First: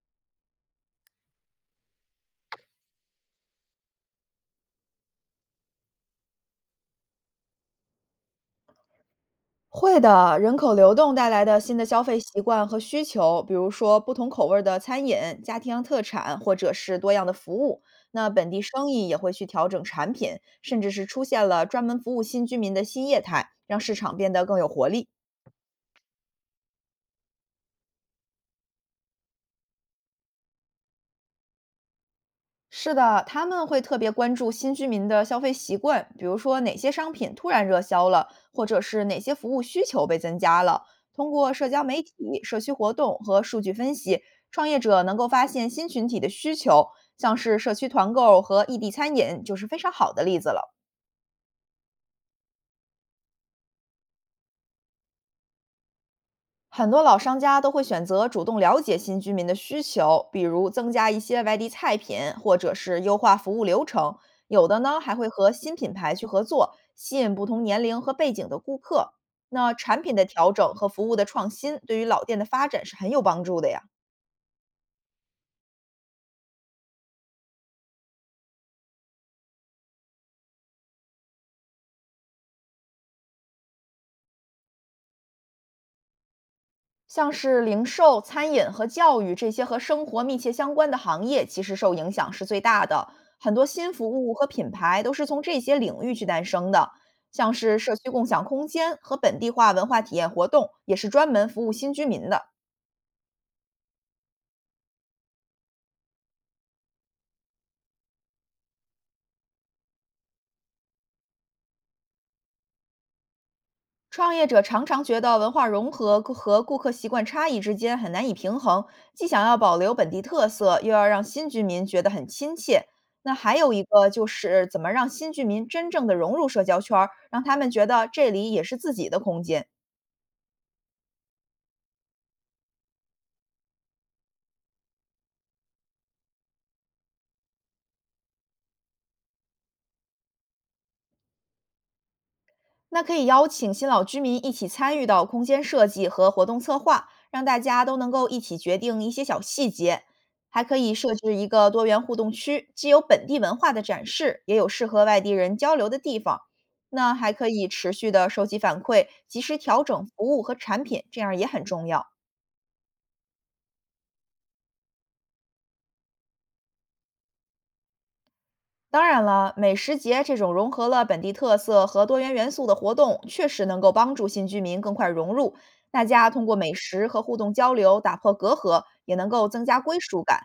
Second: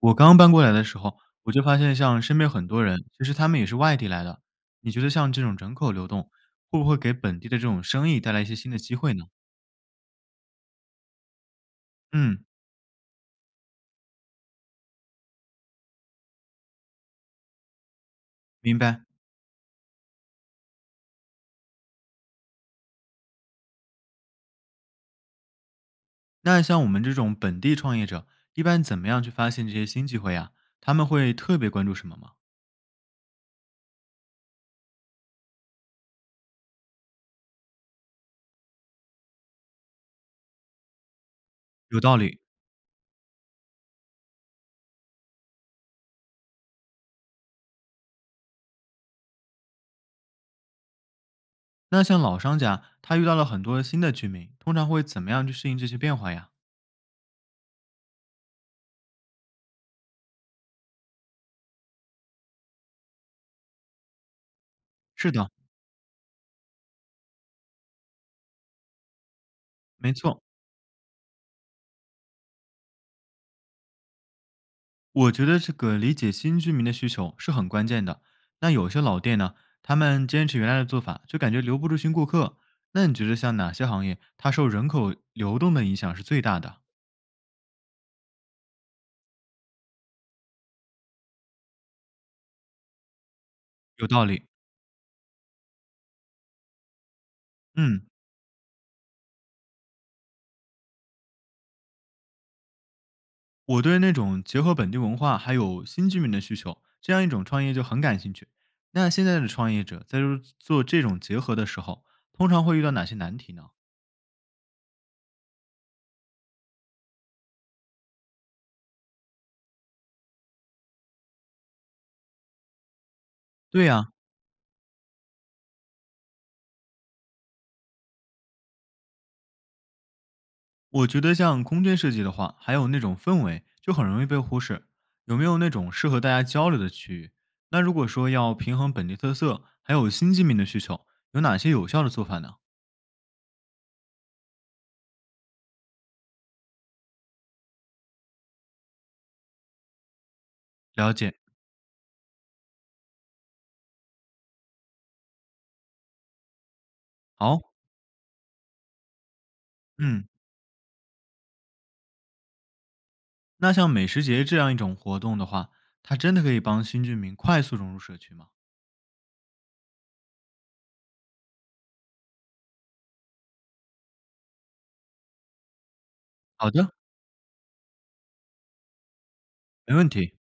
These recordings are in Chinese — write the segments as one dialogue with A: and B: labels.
A: 我刚搬过来的时候，我就发现像身边很多人，其实他们也是外地来的。你觉得像这种人口流动，会不会给本地的这种生意带来一些新的机会呢？
B: 会的，人口流动带来的新的消费习
A: 嗯，
B: 惯和需求，比如说不同口味儿的餐饮、家庭特产，或者是多样的服务，那本地
A: 明
B: 生
A: 白。
B: 意也会去调整产品，甚至是出现了专门服务新居民的新业态，让市场变得更有活力。
A: 那像我们这种本地创业者，一般怎么样去发现这些新机会呀？他们会特别关注什么吗？
B: 是的，他们会特别关注新居民的消费习惯，比如说哪些商品突然热销了，或者是哪些服务需求被增加了。通过社交
A: 有
B: 媒
A: 道
B: 体、
A: 理。
B: 社区活动和数据分析，创业者能够发现新群体的需求，像是社区团购和异地餐饮就是非常好的例子了。
A: 那像老商家，他遇到了很多新的居民，通常会怎么样去适应这些变化呀？
B: 很多老商家都会选择主动了解新居民的需求，比如增加一些外地菜品，或者是优化服务流程。有的呢，还会
A: 是
B: 和
A: 的，
B: 新品牌去合作，吸引不同年龄和背景的顾客。那产
A: 没
B: 品的
A: 错。
B: 调整和服务的创新，对于老店的发展是很有帮助的呀。
A: 我觉得这个理解新居民的需求是很关键的。那有些老店呢，他们坚持原来的做法，就感觉留不住新顾客。那你觉得像哪些行业，它受人口流动的影响是最大的？
B: 像是零售、餐饮和教育这些和生活密切相关的行业，其实受影响是最大的。很多新服
A: 有道
B: 务和
A: 理。
B: 品牌都是从这些领域去诞生的，像是社
A: 嗯，
B: 区共享空间和本地化文化体验活动，也是专门服务新居民的。
A: 我对那种结合本地文化还有新居民的需求，这样一种创业就很感兴趣。那现在的创业者在做这种结合的时候，通常会遇到哪些难题呢？
B: 创业者常常觉得文化融合和顾客习惯差异之间很难以平衡，既想要保留本地特色，又要让新居民觉得很亲切。那还有一
A: 对
B: 个
A: 呀、
B: 就是怎么让新居民真正的融入社交圈儿，让他们觉得这里也是自己的空间。
A: 我觉得像空间设计的话，还有那种氛围，就很容易被忽视。有没有那种适合大家交流的区域？那如果说要平衡本地特色，还有新居民的需求，有哪些有效的做法呢？
B: 那可以邀请新老居民一起参与到空间设计和活动策划，让大家都能够一起决定一些小细节。还可以
A: 了
B: 设置
A: 解。
B: 一个多元互动区，既有本地文化的展示，也有适合外地人交流的地方。那还可
A: 好，
B: 以持续的收集反馈，及时调整服
A: 嗯，
B: 务和产品，这样也很重要。
A: 那像美食节这样一种活动的话，它真的可以帮新居民快速融入社区吗？
B: 当然了，美食节这种融合了本地特色和多元元素的活动，确实能够帮助新居民更快融入。大家通过
A: 好
B: 美
A: 的，
B: 食和互动交流，打破隔阂，也能够增加
A: 没
B: 归
A: 问
B: 属
A: 题。
B: 感。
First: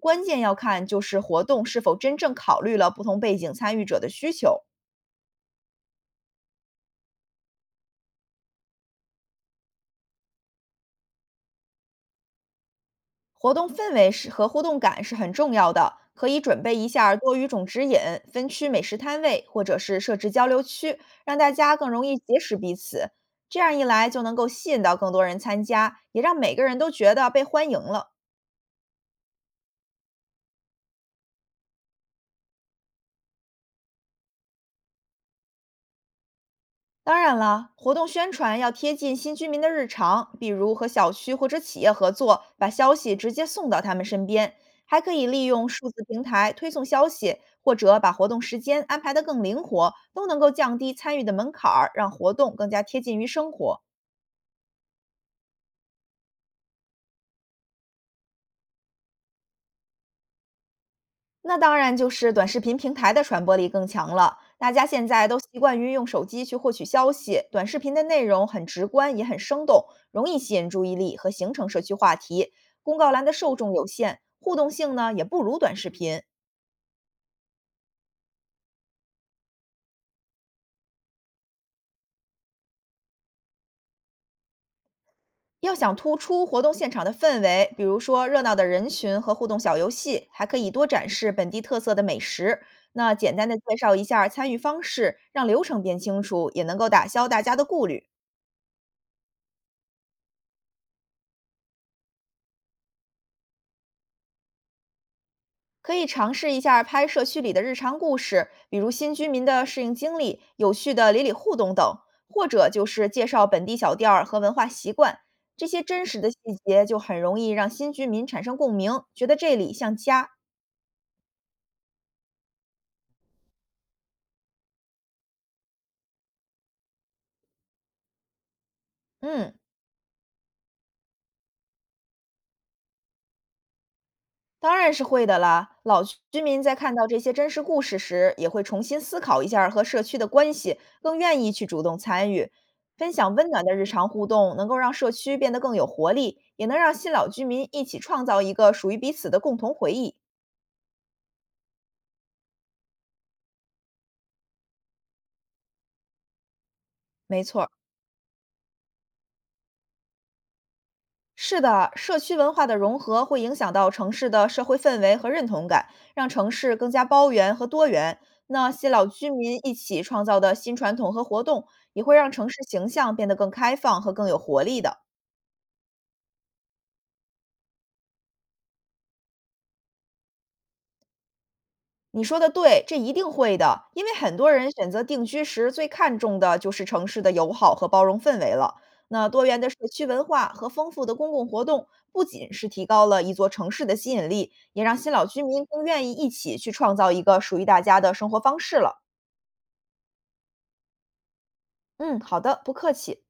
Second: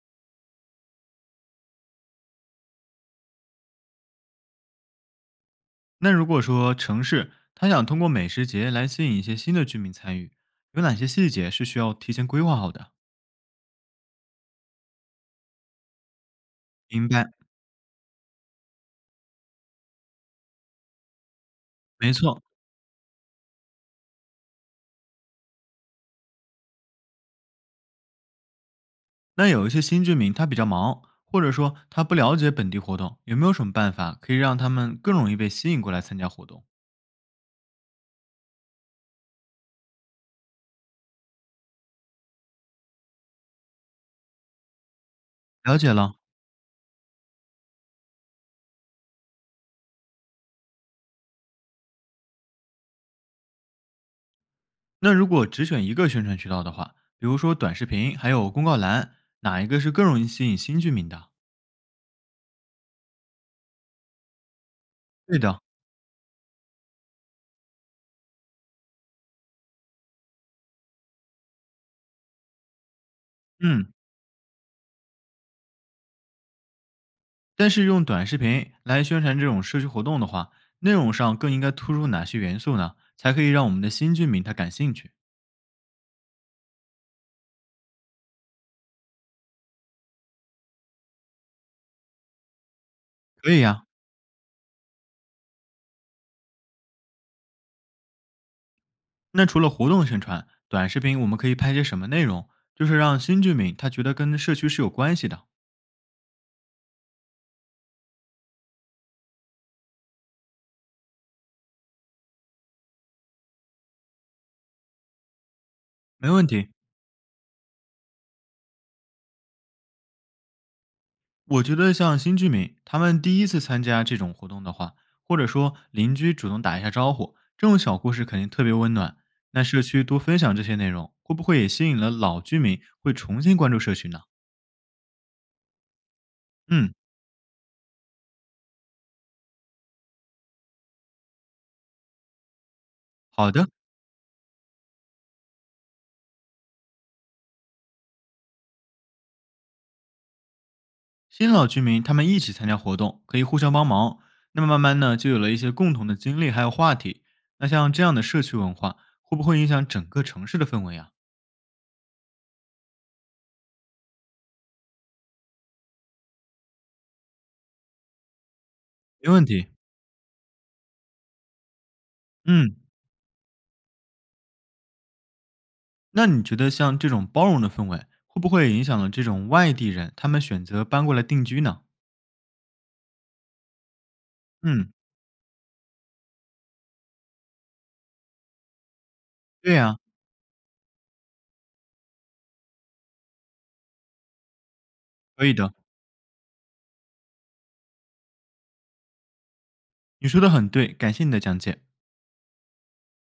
B: 关键要看就是活动是否真正考虑了不同背景参与者的需求。
A: 那如果说城市它想通过美食节来吸引一些新的居民参与，有哪些细节是需要提前规划好的？
B: 活动氛围是和互动感是很重要的，可以准备一下
A: 明
B: 儿
A: 白，
B: 多语种指引、分区美食摊位，或者是设置交流区，让大家更容
A: 没
B: 易结
A: 错。
B: 识彼此。这样一来，就能够吸引到更多人参加，也让每个人都觉得被欢迎了。
A: 那有一些新居民他比较忙，或者说他不了解本地活动，有没有什么办法可以让他们更容易被吸引过来参加活动？
B: 当然了，活动宣传要贴近新居民的日常，比如和小区或者企业合作，把消息直接送到他们身边。还可以利用
A: 了
B: 数
A: 解
B: 字
A: 了。
B: 平台推送消息，或者把活动时间安排得更灵活，都能够降低参与的门槛儿，让活动更加贴近于生活。
A: 那如果只选一个宣传渠道的话，比如说短视频还有公告栏，哪一个是更容易吸引新居民的？
B: 那当然就是短视频平台的传播力更强了。大家现在都
A: 对
B: 习
A: 的，
B: 惯于用手机去获取消息，短视频的内容很直观，也很生动，容易吸引注意力和形成社区话题。公告栏的受众有
A: 嗯。
B: 限，互动性呢也不如短视频。
A: 但是用短视频来宣传这种社区活动的话，内容上更应该突出哪些元素呢？才可以让我们的新居民他感兴趣？
B: 要想突出活动现场的氛围，比如说热闹的人群和互动小游戏，还可以多展示本地特色的美食。那简单
A: 可
B: 的
A: 以
B: 介
A: 呀、
B: 绍一下参与方式，让流程变清楚，也能够打消大家的顾虑。
A: 那除了活动宣传，短视频我们可以拍些什么内容？就是让新居民他觉得跟社区是有关系的。
B: 可以尝试一下拍摄区里的日常故事，比如新居民的适应经历、有趣的邻里互动等，或者就是介绍本地小店儿和文化习惯。这些真实的
A: 没
B: 细
A: 问题，
B: 节就很容易让新居民产生共鸣，觉得这里像家。
A: 我觉得像新居民他们第一次参加这种活动的话，或者说邻居主动打一下招呼，这种小故事肯定特别温暖。
B: 嗯，
A: 那社区多分享这些内容，会不会也吸引了老居民会重新关注社区呢？
B: 当然是会的啦。老居民在
A: 嗯，
B: 看到这些真实故事时，也会重新思考一下儿和社区的关系，更愿意去主动参与。分享温
A: 好
B: 暖
A: 的。
B: 的日常互动，能够让社区变得更有活力，也能让新老居民一起创造一个属于彼此的共同回忆。
A: 新老居民他们一起参加活动，可以互相帮忙，那么慢慢呢，就有了一些共同的经历还有话题。
B: 没错
A: 那
B: 儿。
A: 像这样的社区文化，会不会影响整个城市的氛围啊？
B: 是的，社区文化的融合会影响到城市的社会氛围和认同感，让城市更加包容和多元。那些老居
A: 没问
B: 民
A: 题。
B: 一起创造的新传统和活动，也会让城市
A: 嗯，
B: 形象变得更开放和更有活力的。
A: 那你觉得像这种包容的氛围，会不会影响了这种外地人他们选择搬过来定居呢？
B: 你说的对，这一定会的，因为很多人选
A: 嗯，
B: 择定居时，最看重的就是城市的友好和包容氛围了。那多元的
A: 对
B: 社
A: 呀、
B: 区文化和丰富的公共活动，不仅是提高了一座城市的吸引力，也让新老居
A: 可以
B: 民
A: 的。
B: 更愿意一起去创造一个属于大家的生活方式了。
A: 你说的很对，感谢你的讲解。
B: 嗯，好的，不客气。